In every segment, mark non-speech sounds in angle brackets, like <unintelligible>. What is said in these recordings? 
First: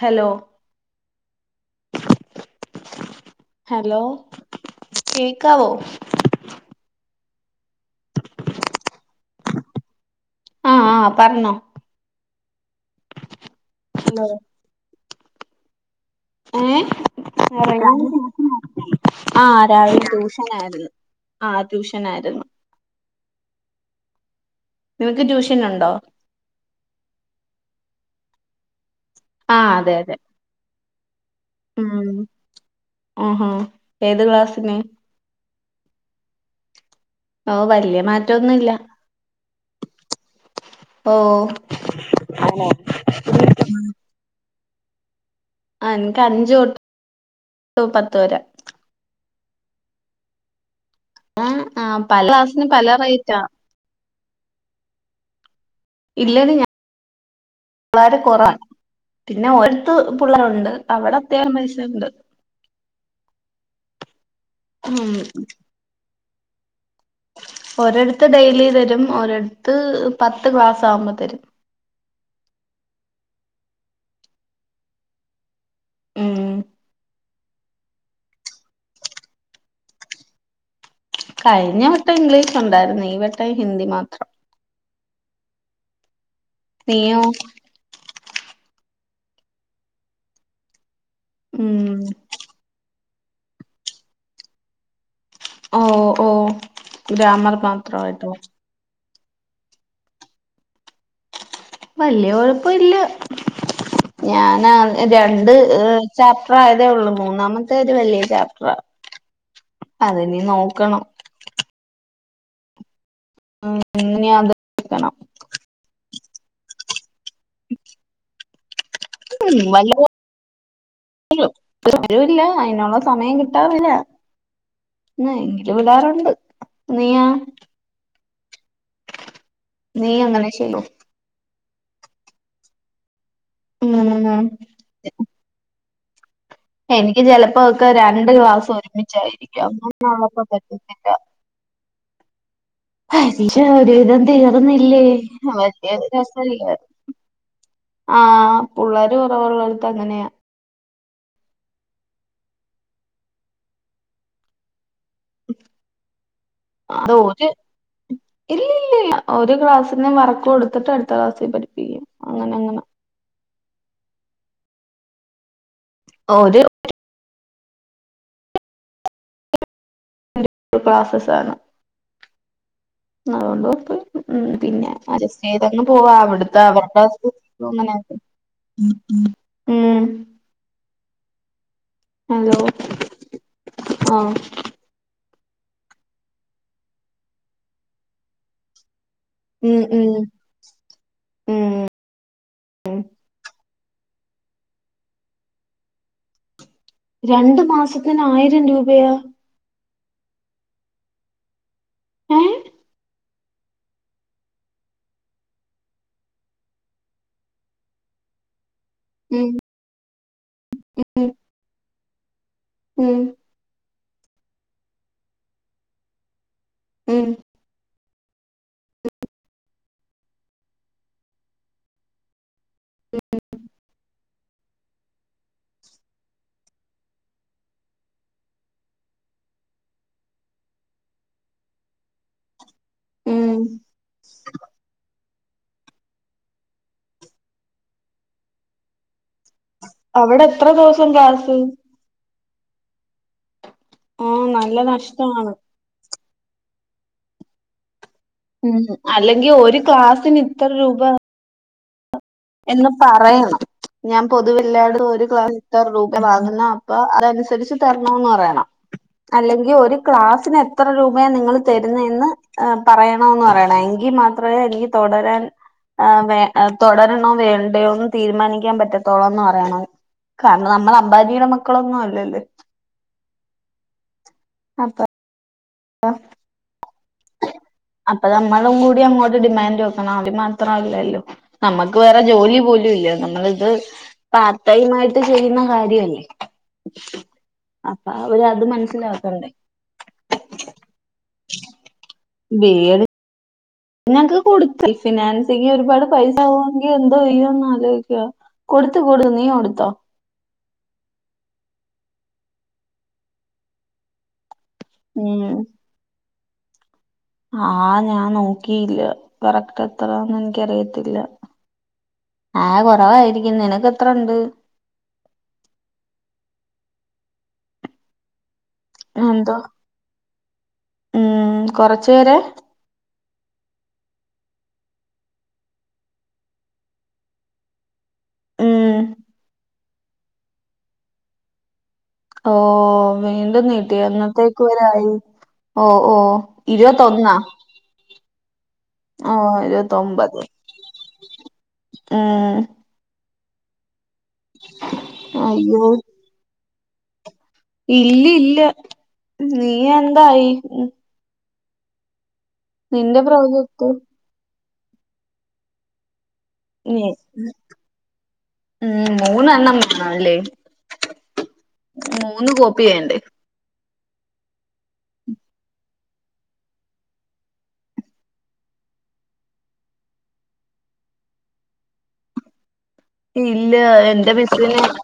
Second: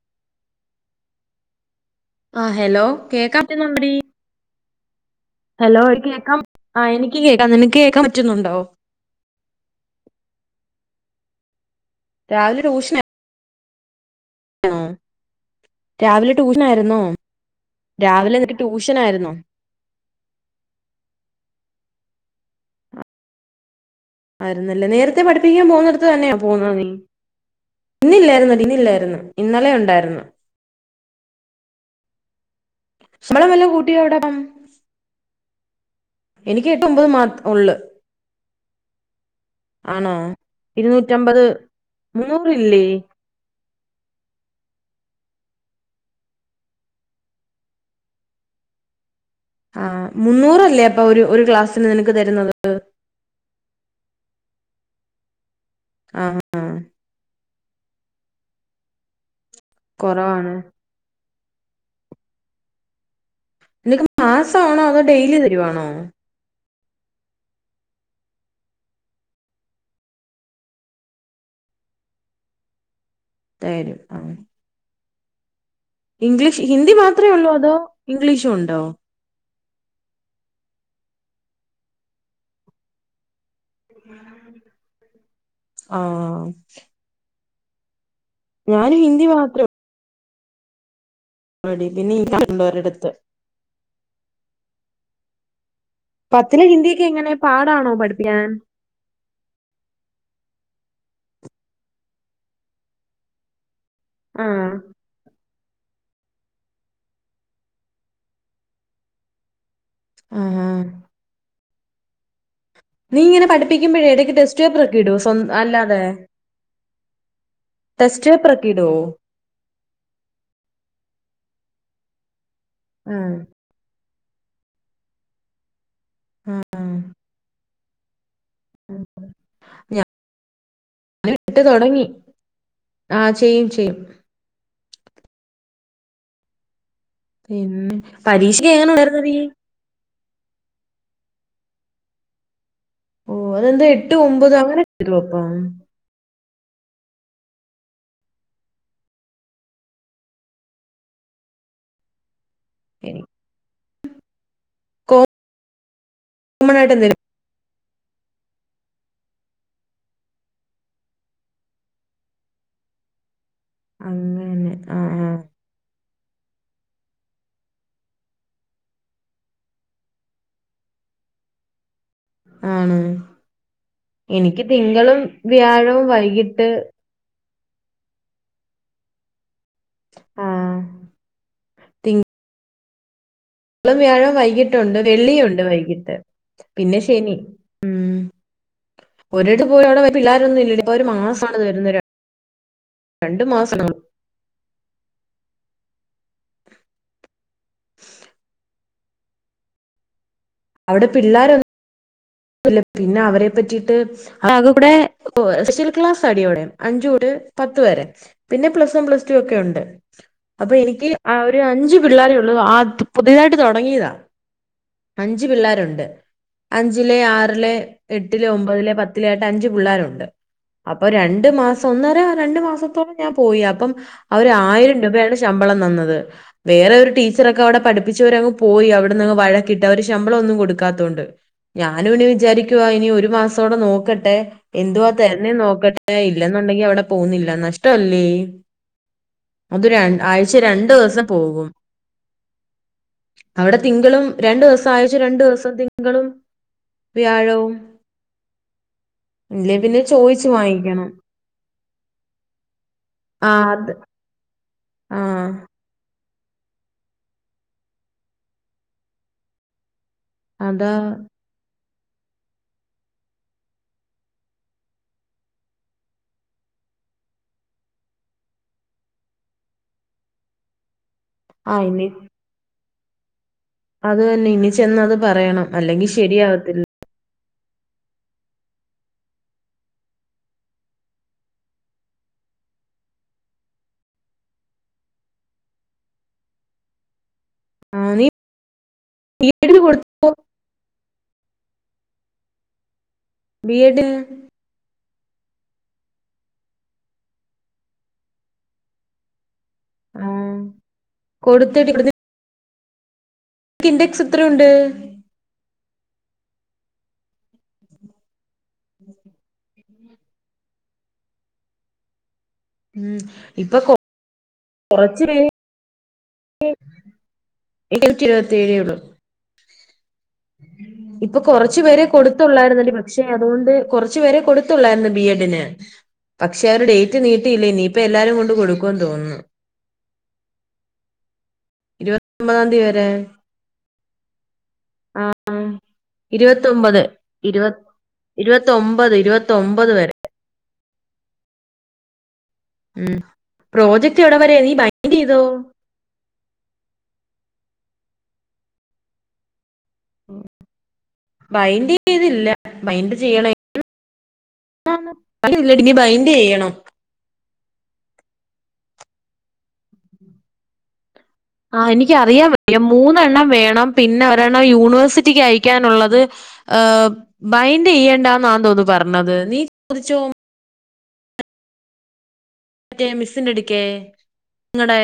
Hello ആ hello കേക്കപ്പറ്റുന്നുണ്ടെടി hello കേക്കാവോ ഹലോ കേൾക്കാം ആ എനി കേക്കാം നിനക്ക് കേക്കാൻ പറ്റുന്നുണ്ടോ ആഹ് പറഞ്ഞോ രാവിലെ ട്യൂഷന ഹലോ രാവിലെ ട്യൂഷൻ ഏ ആയിരുന്നോ രാവിലെ നിനക്ക് ട്യൂഷൻ ആയിരുന്നോ ആ രാവിലെ ട്യൂഷൻ ആയിരുന്നു ആ ടൂഷൻ ഷനായിരുന്നു ആയിരുന്നല്ലേ നേരത്തെ പഠിപ്പിക്കാൻ ട്യൂഷനുണ്ടോ പോുന്നിടത്ത് തന്നെയാ പോന്നത് നീ ഇന്നില്ലായിരുന്നഡി ഇന്നില്ലായിരുന്നു ഇന്നലെ ആഹ് അതെ അതെ ഉണ്ടായിരുന്നു ഉം ആ ഹാ ശമ്പളം വല്ല കൂട്ടിയോ അവിടെ ഏത് അപ്പം? ക്ലാസിന് എനിക്ക് ഒമ്പത് മാത്രം ഉള്ള വല്യ മാറ്റൊന്നുല്ല ആണോ ഓ ഇരുന്നൂറ്റമ്പത് ആഹ് മൂന്നുറില്ലേ ആ എനിക്ക് അഞ്ചു തൊട്ട് പത്ത് വരെ ആ മുന്നൂറല്ലേ ഒരു ഒരു ആഹ് ക്ലാസ്സിന് ആഹ് നിനക്ക് പല തരുന്നത് ക്ലാസ്സിന് പല റേറ്റാ ആ ഇല്ലന ഞാൻ വാരെ കൊറാൻ പിന്നെ ഓരത്ത് കുറവാണ് പുള്ളേരുണ്ട് അവിടെ ത്യേയം പൈസ ഉണ്ട് <unintelligible> നീക്കും മാസാണോ അതോ ഡെയിലി തെരുവാണോ ഒരടത്ത് ഡെയിലി തരും ഒരടത്ത് പത്ത് ക്ലാസ് ആവുമ്പ തരും തരും അം ഉം ഇംഗ്ലീഷ് ഹിന്ദി മാത് അത്രേ ഒള്ളോ അതോ ഇംഗ്ലീഷും ഉണ്ടോ കഴിഞ്ഞ വട്ടം ഇംഗ്ലീഷൊണ്ടായിരുന്ന് ഈ വ തയ് ഹിന്ദി മാത്രം ആ നീയോ ഞാൻ ഹിന്ദി മാത്രം മടി ഉം പിന്നെ കണ്ടോരടുത്ത് ഓ ഓ പത്തിലെ ഹിന്ദിയെക്കെ എങ്ങനെ ഗ്രാമർ പാടാണോ മാത്രമായിട്ടോ പഠിപ്പിക്കാൻ വല്യ കൊഴപ്പ ഇല്ല ഞാനാ ആഹ് രണ്ട് ഏ ചാപ്റ്റർ ആയതേ ഉള്ളൂ മൂന്നാമത്തേത് വല്യ ചാപ്റ്ററാ അതിനി ആഹാ നോക്കണം നീ ഇങ്ങനെ പഠിപ്പിക്കമ്പഴേ ഇനി എടക്ക് അത് ടെസ്റ്റ് പേപ്പർ ഒക്കെ ക്കണം ഇടോ സ്വ അല്ലാതെ ടെസ്റ്റ്പ്പറൊക്കെ ഇടോ ഉം വല്ലോ പ്പഴും ഒരു വരവുല്ല അതിനോള്ള സമയം ആഹ് കിട്ടാറില്ല ആ എങ്കിലുവിടാറു <unintelligible> നീ്യാ ഞാൻ നീ അങ്ങനെ ചെയ്തൊ ഇട്ട് തൊടങ്ങി ആ ചെയ്യും ചെയ്യും ഉം എനിക്ക് ചിലപ്പൊ ഒക്കെ പിന്നെ രണ്ട് പരീക്ഷക്ക് ക്ലാസ്സ്‌ എങ്ങനെ ഉണ്ടായിരുന്നെടി ഒരുമിച്ചായിരിക്കും അപ്പൊ ആ അപ്പ പറ്റത്തില്ല ഓ പരീക്ഷ അതെന്താ ഒരു എട്ട് വിധം ഒമ്പത് അങ്ങനെ തീർന്നില്ലേ ഇടുവോ അപ്പം മറ്റേതിന് ഒരു ദിവസം ലീവ് ആ പുള്ളേര് കുറവൊള്ളടത്ത് അങ്ങനെയാ എടി കോമൺ ആയിട്ട് അത് എന്തേലും ഒര് ഇല്ല ലല്ല ഒരു ക്ലാസ്സിൻ്റെ വർക്ക് കൊടുത്തിട്ട് അടുത്ത ക്ലാസ്സിൽ പഠിപ്പിക്കും അങ്ങനെ അങ്ങനെ അങ്ങനെ ആ ആ ഒര് ഒരു പ്രോസസ്സാണ് ആണ് അതുകൊണ്ട്പ്പയില്ല ആ എനിക്ക് പിന്നെ തിങ്കളും അജസ്റ്റ് ചെയ്തങ്ങ് വ്യാഴവും പോവാ വൈകിട്ട് അവിടുത്തെ അവരുടെ സ്കൂളിലും അങ്ങനെതന്നെ ഉം ഉം ആ ഹലോ തിങ്കളും വ്യാഴം ആഹ് വൈകിട്ടുണ്ട് വെള്ളിയുണ്ട് വൈകിട്ട് പിന്നെ ശനി ഉം ഒരിടത്ത് ഉം പോയി അവിടെ ഉം പിള്ളേരൊന്നും ഇല്ല ഇപ്പൊ ഒരു മാസമാണ് ഉം തരുന്നത് രണ്ടു മാസം ശബ്ദം ഒന്നും ക്ലിയർ അല്ല രണ്ടു മാസത്തിന് ആയിരം രൂപ വേയ അവിടെ പിള്ളോരൊ ഏഹ് പിന്നെ അവരെ പറ്റിട്ട് അതിവിടെ സ്പെഷ്യൽ ക്ലാസ് അടോടെ അഞ്ചൂടെ പത്ത് വരെ പിന്നെ plus plus one plus two ഉം ഒക്കെ ഉണ്ട് അപ്പൊ എനിക്ക് ഉം ഒരു അഞ്ചു പിള്ളാര് ആത് ഉം പുതിയതായിട്ട് തുടങ്ങിയതാ അഞ്ച് പിള്ളേരുണ്ട് അഞ്ചിലെ ഉം ആറിലെ എട്ടിലോ ഒമ്പതിലോ പത്തിലോ ആയിട്ട് അഞ്ച് പിള്ളേരുണ്ട് അപ്പൊ രണ്ടു മാസം ഒന്നര രണ്ടു മാസം അപ്പം ഞാൻ പോയി അപ്പം അവര് ആയിരം രൂപയാണ് ശമ്പളം തന്നത് ഞാനും ഇനി വിചാരിക്കു ക്കുവ ഇനി ഒരു ഉം മാസോടെ നോക്കട്ടെ എന്തുവാ തരു എന്നെ നോക്കട്ടെ ഇല്ലെന്നുണ്ടെങ്കി അവിടെ പോന്നില്ല നഷ്ടല്ലേ അത് അവിടെ ആഴ്ചയിൽ എത്ര രണ്ടു ദിവസം ക്ലാസ് പോകും അവിടെ തിങ്കളും ആഹ് രണ്ടു നല്ല ദിവസം ആഴ്ച രണ്ടു നഷ്ടമാണ് ദിവസം തിങ്കളും വ്യാഴവും ഉം അല്ലെങ്കിൽ ഇല്ലേ ഒരു പിന്നെ ക്ലാസിന് ചോദിച്ചു ഇത്ര രൂപ വാങ്ങിക്കണം എന്ന് ആ പറയണം അത് ഞാൻ പൊതുവില്ലായിടത്തും ആ ഒരു ക്ലാസ്സിന് ഇത്ര രൂ വാങ്ങുന്ന അപ്പ അതനുസരിച്ച് തരണം എന്ന് പറയണം അല്ലെങ്കിൽ ഒരു ക്ലാസിന് എത്ര അതാ രൂപയാ നിങ്ങൾ തരു നെന്ന് പറയണം എന്നു പറയണം എങ്കിൽ മാത്രമേ എനിക്ക് തുടരാൻ വേ തുടരണ വേണോ വേണ്ടയോന്ന് തീരുമാനിക്കാൻ പറ്റത്തുള്ളൂന്ന് പറയണം കാരണം നമ്മള് അമ്പാനിയുടെ ആ മക്കളൊന്നും ഇനി അല്ലല്ലോ? അതു തന്നെ ഇനി ചെന്ന് അത് പറയണം. അല്ലെങ്കിൽ ശരിയാവത്തില്ല. അപ്പോ നമ്മളും കൂടി അങ്ങോട്ട് ഡിമാൻഡ് വെക്കണം <unintelligible> മാത്രല്ലല്ലോ നമ്മുക്ക് വേറെ ജോലി പോലും ഇല്ല നമ്മളിത് പാർട്ട് ടൈം ആയിട്ട് ചെയ്യുന്ന കാര്യല്ലേ അപ്പം അവരത് മനസി ബി എ ഡിന് കൊടുത്തോ? വേറെ നൊക്കെ കൊടുത്ത്. ഫിനാൻസിംഗ് ഒരുപാട് പൈസ ആകുവെങ്കിൽ എന്തോ ചെയ്യോന്ന് ആലോചിക്കാ കൊടുത്തു കൊടുത്തു നീ കൊടുത്തോ? ത്തോ. കൊടുത്തെടി. നിക്ക് ഇൻഡെക്സ് എത്ര ഉണ്ട്? ഉം ആഹ് ഞാൻ നോ ക്കിയില്ല കറക്ട് എ എത്രാന്ന് എനിക്കറിയത്തില്ല. ആഹ് ഉം. കുറവായിരിക്കും ഇപ്പൊ നിനക്ക് കൊ- എത്ര ഒണ്ട്? <unintelligible> ത്തേഴേയുള്ളൂ. എന്തോ ഇപ്പൊ ഉം കൊറച്ച് പേരേ കൊറച്ചു പേരെ കൊടുത്തൊള്ളായിരുന്നു എടി പക്ഷേ പക്ഷേ അതുകൊണ്ട് കൊറച്ച് പേരെ കൊടുത്തുള്ളായിരുന്നു ബി എഡിന് പക്ഷേ അവര് ഡേറ്റ് നീട്ടില്ല ഇനി ഇപ്പൊ എല്ലാരും കൊണ്ട് കൊടുക്കുന്ന് ഉം തോന്നുന്നു. ഇരുപത്തി ഓ ഒമ്പതാം തീയതി വരെ വീണ്ടും നീട്ടി എന്നന്നത്തേക്ക് വരെ ആയി ഓ ഓ ഇരുപത്തൊന്നാ? ഇരുപ ത്തൊമ്പത് ഇരുപത്തൊമ്പത് വരെ. ഏഹ് ഉം പ്രോജ ക്റ്റ് എവിടെ വരെ നീ ബൈൻഡ് ചെയ്തോ? അയ്യോ ഇല്ല ഇല്ല നീ എന്തായി? ബൈൻഡ് ചെയ്തില്ല. നിന്റെ പ്രോജക്റ്റോ? ല്ലേടി ഇനി ബൈൻഡ് ചെയ്യണം. ഇനി ഉം മൂന്നെണ്ണം വേണമല്ലേ? ആഹ് എനിക്ക് മൂന്ന് അറിയാവയ്യ കോപ്പി വേണ്ടേ മൂന്നെണ്ണം വേണം പിന്നെ ഒരെണ്ണം യൂണിവേഴ്സിറ്റിക്ക് അയക്കാനുള്ളത് ഏഹ് ബൈൻഡെയ്യണ്ടന്നാ തോന്നുന്നു പറഞ്ഞത്. നീ ചോദിച്ചോ മറ്റേ മിസ്സിന്റെ ഇല്ല അടുക്കെ എന്റെ മിസ്സിന് നിങ്ങടെ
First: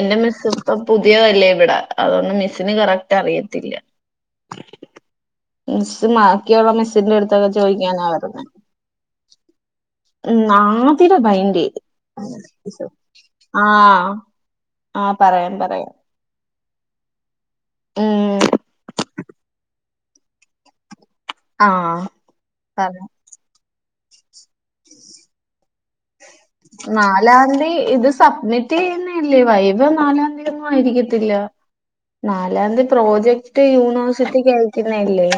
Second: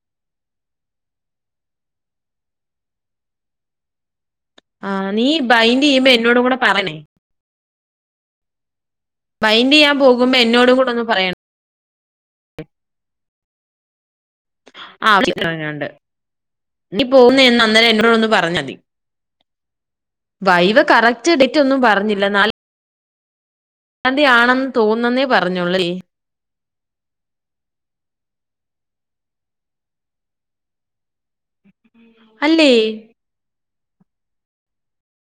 എൻ്റെ മിസ്സ്പ്പം പുതിയതല്ലേ ഇവ്ടെ അതോണ്ട് മിസ്സിന് കറക്റ്റ് അറിയത്തില്ല ആ നീ ബൈന്റെയ്യുമ്പോ എന്നോടു കൂടെ പറയണേ ഞാൻ ന്നാ വരുന്നെ ബയന്റെയ്യാൻ പോകുമ്പോ എന്നോടു കൂടൊന്ന് പറയണേ ബൈൻഡ് ചെയ്ത് ആ ആ പറയാം പറയാം ങ്കി പോ ന്ന് അന്നേരം എന്നോടൊന്ന് ഉം പറഞ്ഞാതി വൈവ് കറ ക്റ്റ് ഡേറ്റൊന്നും ആഹ് പറഞ്ഞില്ല നാൽ പറ തെ ആണെന്ന് തോന്ന്ന്നന്നേ പറഞ്ഞോള്ളുലേ നാലാന്തി ഇത് സബ്മിറ്റെയ്യുന്നല്ലേ വൈവ നാലാം തിയതിഒന്നും ആയിരിക്കത്തില്ല അല്ലേ നാലാന്തി പ്രോജക്ട് യൂ മോശത്തി കേൾക്ക്ന്നില്ലേ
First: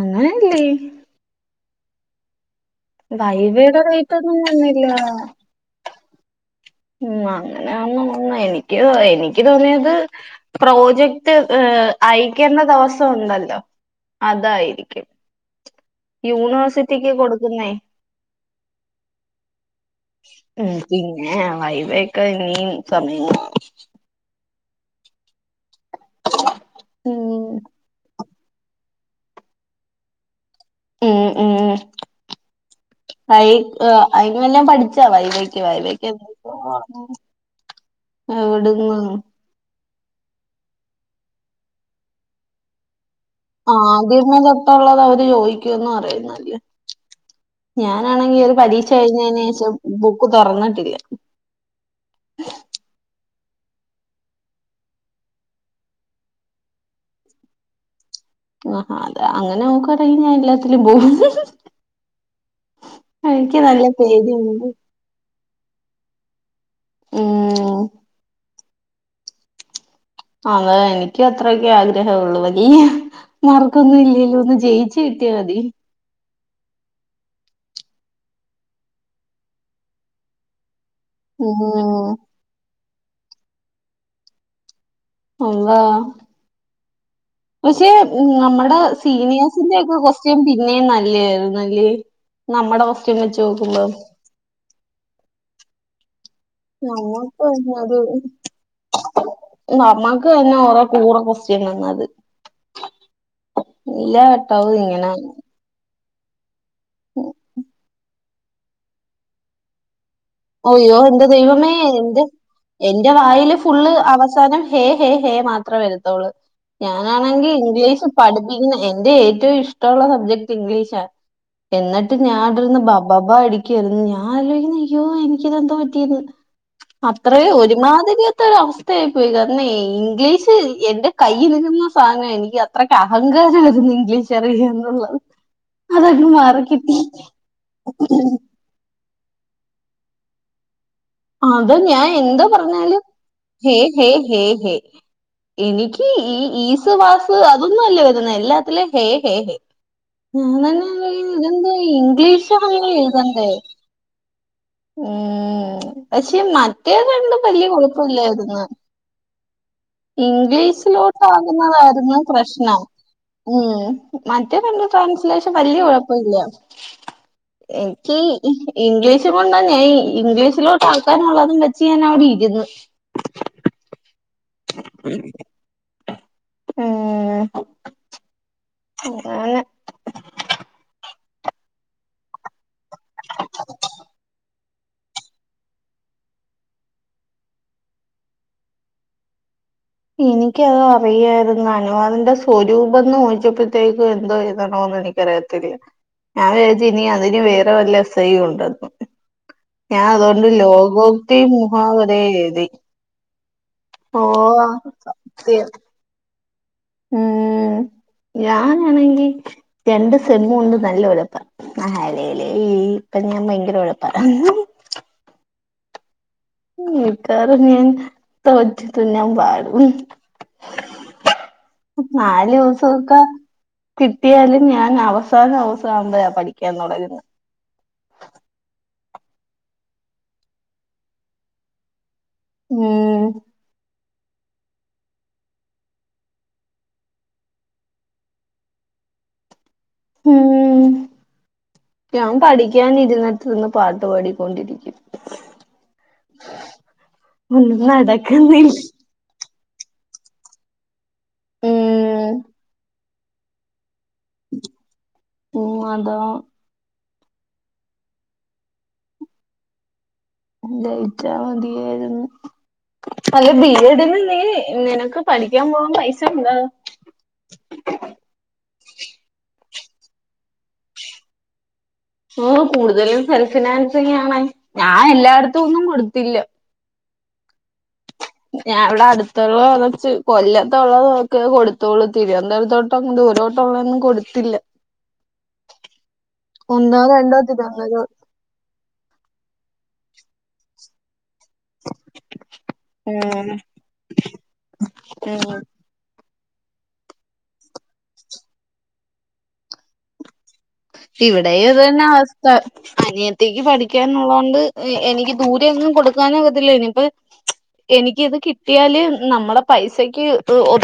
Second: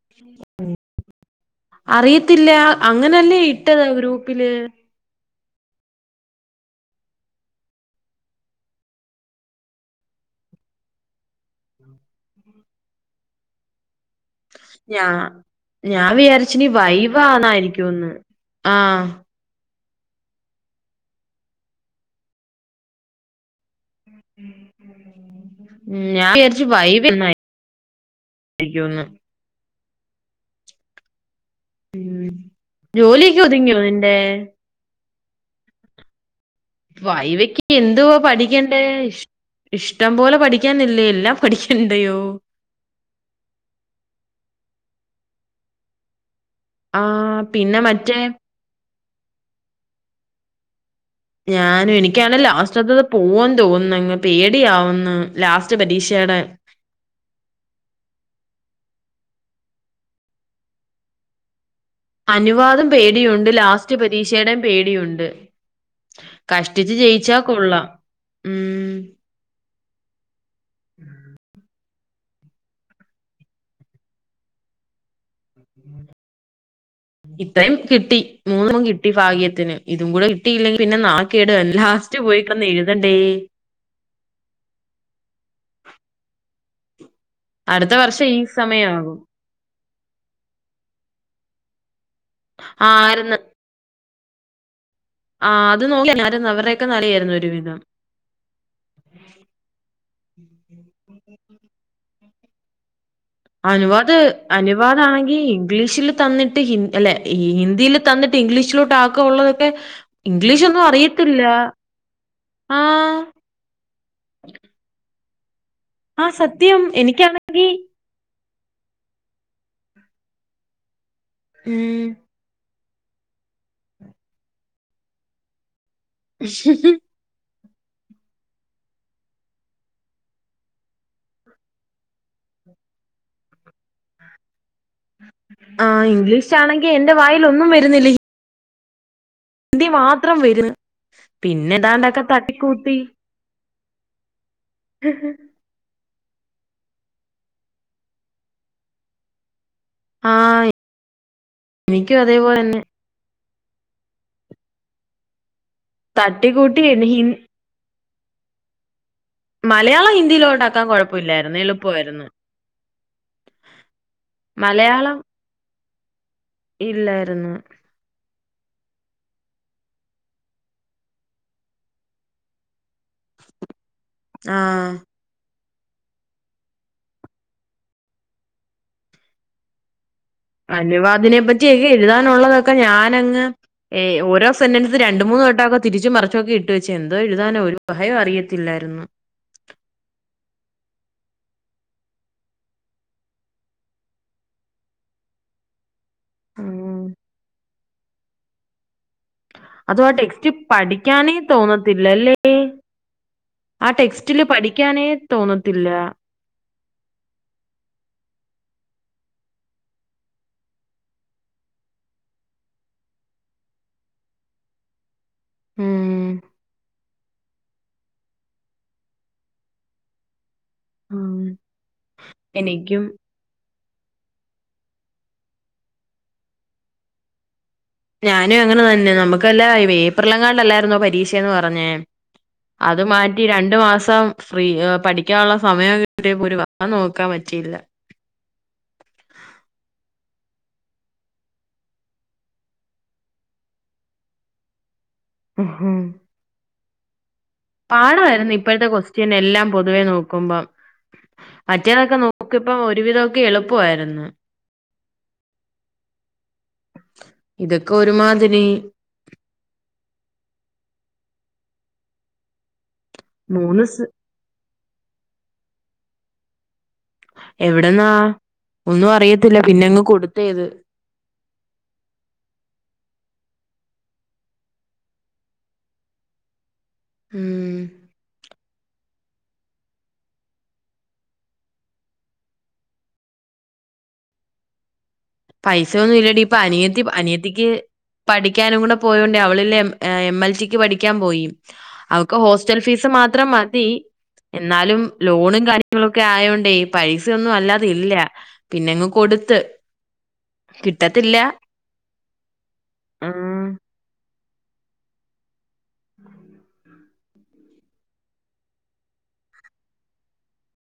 അങ്ങനെല്ലേ അറിയത്തില്ലാ വൈവയുടെ റേറ്റൊന്നും വന്നില്ലാ ഉം അങ്ങനെയാന്നൊന്നും എനിക്ക് എനിക്ക് തോന്നിയത് പ്രോജക്ട് ഏ അയ്ക്കേണ്ട ദെവസം ഇണ്ടല്ലോ. ഞാ അതായിരിക്കും. ഞാൻ വിചാര്ച്ചിനി യൂണിവേഴ്സിറ്റിക്ക് കൊടുക്കുന്നേ വൈവാന്നായിരിക്കൂന്ന് ആ. ഉം പിന്നെ വൈവേക്കാ ഇനിയും സമയ ഉം ഞാ വിചാര്ച്ചു വൈവ ഉം <unintelligible> രിക്കൂന്ന് മ് ഉം ജോലിയൊക്കെ ഒതുങ്ങിയൊ നിന്റെ വൈവെക്യ വൈവെക്യ വൈവക്ക് എന്തുവാ പഠിക്കേണ്ടേ? എവിടുന്ന് ഇഷ്ടം പോലെ പഠിക്കാനില്ലേ എല്ലാം പഠിക്കണ്ടയോ? ആദ്യമേ തൊട്ടള്ളത് അവര് ചോദിക്കുംന്ന് പറയുന്നെ ആ പിന്നെ മറ്റേ ക്ഷ കഴിഞ്ഞേനേഷം ബുക്ക് തുറന്നിട്ടില്ല ഞാനും എനിക്കാണ് ലാസ്റ്റത്തത് പോവൻ തോന്നുന്നങ്ങ് പേടിയാവുന്നു ലാസ്റ്റ് പരീക്ഷേടെ ആ അത അങ്ങനെ നോക്കവാടങ്കിൽ ഞാൻ എല്ലാത്തിലും പോവും അനുവാദം പേടിയുണ്ട് ലാസ്റ്റ് പരീക്ഷയുടെയും പേടിയുണ്ട് പേടിയുണ്ട് കഷ്ടിച്ചു ജയിച്ചാ ഉം കൊള്ളാം ഉം അതെ എനിക്കും അത്രൊക്കെ ആ ഗ്രഹുള്ളു വലിയ മാർക്കൊന്നും ഇല്ലേലും ഒന്ന് ജയിച്ചു കിട്ടിയാൽ മതി ഇത്രയും കിട്ടി മൂന്നും കിട്ടി ഭാഗ്യത്തിന് ഇതും കൂടെ കിട്ടിയില്ലെങ്കിൽ പിന്നെ നാ കേട് ഉം ലാസ്റ്റ് പോയിക്കടന്ന് എഴുതണ്ടേ അള്ളാ പക്ഷെ അടുത്ത വർഷം ഈ നമ്മുടെ സമയമാകും സീനിയേഴ്സിന്റെ കൊസ്റ്റ്യൻ പിന്നേം നല്ലയായിരുന്നു അല്ലെ നമ്മുടെ കൊസ്റ്റ്യൻ ആരുന്ന് വെച്ച് നോക്കുമ്പോം ആഹ് അത് നോ <unintelligible> നമ്മക്ക് തന്നത് നമ്മക്ക് തന്നെ റെ കൂറ കൊസ്റ്റ്യൻ തന്നത് അനുവാദ് എല്ലാ വട്ടവും ഇങ്ങനെ അനുവാദാണെങ്കി ഇംഗ്ലീഷില് തന്നി ട്ട് അല്ല ഈ ഹിന്ദിയിൽ തന്നി ട്ട് ഇംഗ്ലീഷിലോട്ട് ആക്കാൻ ഉള്ളതൊക്കെ ഇംഗ്ലീഷൊന്നും അയ്യോ എന്റെ അറിയത്തില്ല ദൈവമേ എറെ ആ എന്റെ വായില് ഫുള്ള് അവസാനം ഹേ ഹേ ഹേ മാ ത്ര ആ വരത്തൊള്ള് സത്യം ഞാനാണെങ്കി എനിക്കാണെങ്കി ഇംഗ്ലീഷ് പഠി എന്റെ ഏറ്റവും ഇഷ്ടവുള്ള സബ്ജക്ട് ഇംഗ്ലീഷാണ് ഉം എന്നിട്ട് ഞാൻ കെടന്ന് ബ ബബാ അടിക്കായിരുന്നു ഞാൻ ആലോചിക്കുന്നെ അയ്യൊ എനിക്കിതെന്തോ പ റ്റീന്ന് അത്രയേ ഒരു മാധുരികത്ത ഒരു അവസ്ഥയായി പോയി കാരണംഇംഗ്ലീഷ് എൻന്റെ കയ്യിലി രുന്ന സാധനം എനിക്ക് അത്രയ്ക്ക് അഹങ്കാരംരുന്നു ഇംഗ്ലീഷ് അറിയാ ആ ഇംഗ്ലീഷ്ആണെങ്കിൽ എന്റെ വായിൽ ഒന്നും വരുന്നില്ല ഹിന്ദി എന്ത് മാത്രം വരും അത് ഞാൻ എന്താ പറഞ്ഞാലും ഹെ ഹെ ഹെ ഹെ എനിക്ക് ഈ ഈസ്വാസ് അതൊന്നും അല്ല വരുന്ന എല്ലാത്തിലും ഹേ ഹേ ഹേ ആഹ് ഞന്ന ഇതന്ത് എനിക്കും ഇംഗ്ലീഷ് അതേപോലെന്നെ മല്ലെ ഇതണ്ട് ഉം പക്ഷെ തട്ടിക്കൂട്ടി മറ്റേ ഹി കണ്ട് വല്യ കുഴപ്പില്ലായിരുന്നു മലയാളം ഹിന്ദിയിലോട്ടാക്കാൻ ഇംഗ്ലീഷിലോട്ട് കൊഴപ്പമില്ലായിരുന്നു ആകുന്നതായിരുന്നു എളുപ്പമായിരുന്നു പ്രശ്ന ഉ മറ്റേ രണ്ട് മലയാളം ട്രാൻസ്ലേഷൻ വല്യഴപ്പ പോല്ല ഇല്ലായിരുന്നു എക്ക് ഇംഗ്ലീഷ് കൊണ്ട ഇംഗ്ലീഷിലോട്ട് ആക്കാനുള്ളതും വെച്ച് ഞൻ അവിടെ ഇന്ന് ആഹ ഉം ന അനുവാദിനെ പറ്റിയൊക്കെ എഴുതാനുള്ളത ഞാനങ് ഓരോ സന്നനത്ത് രണ്ട മൂന്ന് തോട്ടംക്കെ തിരിച്ച് മറച്ച്ക്കി ഇട്ട വെച്ച എന്തോ എഴുതാനൻ ഒരു ഭയം അറിയത്തില്ലായിരുന്നു എനിക്ക അത് അറിയായിരുന്നു അനുവാദന്റെ സ്വരൂപം എ ചോദിച്ചപ്പോഴത്തേക്കും എന്തോ എഴുതണോന്ന് എനിക്കറിയത്തില്ല ഞാൻ ഇനി ഉം അതിന് വേറെ വല്ല ചെയ്യണ്ടും ഞാൻ അതും ആ അതുകൊണ്ട് ടെക്സ്റ്റ് പഠിക്കാനേ ലോകോക്തി തോന്നത്തില്ല മുഹാവര അല്ലേ എഴുതി ആ ഓ ടെക്സ്റ്റില് പഠിക്കാനേ സത്യം തോന്നത്തില്ല ഉം ഞാനാണെങ്കി രണ്ട് സെമ്മ കൊണ്ട് നല്ല ഉഴപ്പറ ആലലേ ഇപ്പൊ ഞാൻ ഭയങ്കര ഉഴപ്പറ ഉം ഉ ഇതറ ഞൻ ത വച്ചത്ത ഞാൻ ബാഴ ഉം നാല് എനിക്കും ദിവസൊക്കെ കിട്ടിയാലും ഞാൻ അവസാനം അവസാനം ആവുമ്പോഴ പഠിക്കാൻ തുടന്ന് ഞാനും അങ്ങനെ തന്നെ നമ്മുക്കല്ലാ പേപ്പറിലെങ്ങാണ്ട്ല്ലാരരുന്നോ പരീക്ഷന്ന് പറഞ്ഞേ അത് ഉം മാറ്റി രണ്ടു മാസം ഫ്രീ പഠിക്കാനുള്ള സമയം ക വ നോക്കാൻ പറ്റിയില്ല ഉ ഞാൻ പഠിക്കാന ഇരുന്നിട്ടു നിന്ന് പാട്ട് പാടിക്കൊണ്ടിരിക്കും ഹ ഒന്നും പാടമായിരുന്നു നടക്കുന്നില്ല ഇപ്പോഴത്തെ ക്വസ്റ്റ്യൻ എല്ലാം പൊതുവെ നോക്കുമ്പം മറ്റേതൊക്കെ ഉം നോക്കിയപ്പം ഒരുവിധമൊക്കെ എളുപ്പമായിരുന്നു മാതാ ഇതൊക്കെ ഒരുമാതിരി ജയിച്ചാ മതിയായിരുന്നു അല്ലെ ബി മൂന്ന് എഡ സ് ഇന്ന ന നിനക്ക് പഠിക്കാൻ പോവാൻ പൈസ ഉണ്ടാ എവിടന്നാ ഒന്നും അറിയത്തില്ല പിന്നെങ്ങ് കൊടുത്തത് <unintelligible> കൂടുതലും സെൽഫ് ഫിനാൻസിങ് ആണെ ഞാൻ എല്ലാടത്തു ഒന്നും കൊടുത്തില്ല ഉം ഞാൻ ഇവിടെ അടുത്തൊള്ള <unintelligible> കൊല്ലത്തൊള്ളൊക്കെ കൊടുത്തോള്ളു തിരോന്തോരത്തോട്ട ദൂരോട്ടുള്ളൊന്നും കൊടുത്തില്ല പൈസൊന്നും ഇല്ലടി ഇപ്പോ ഒന്നോ അനിയത്തി രണ്ടോ അനിയത്തിക്ക് തിരുവനന്തപുരം പഠിക്കാനും കൂടെ പോയോണ്ടേ അവളില്ലേ എം എൽ ടിക്ക് പഠിക്കാൻ പോയി അവക്ക് ഹോസ്റ്റൽ ഫീസ് മാത്രം ഉം മതി എന്നാലും ഉം ലോണും കാര്യങ്ങളൊ ക്കെ ആയോണ്ടേ പൈസയൊന്നും അല്ലാതില്ല പിന്നെങ്ങ് കൊട്ത്ത് ഇവിടെ ഇത് തന്നെ അവസ്ഥ ഉം അനിയത്തിക്ക് പഠിക്കാന്നുള്ളതോ ണ്ട് എനിക്ക് ദൂരെയൊന്നും കൊടുക്കാന് ഒക്കത്തില്ല ഇനിപ്പോ എനിക്ക് ഇത് കിട്ടിയാല് നമ്മടെ പൈസക്ക് ഒ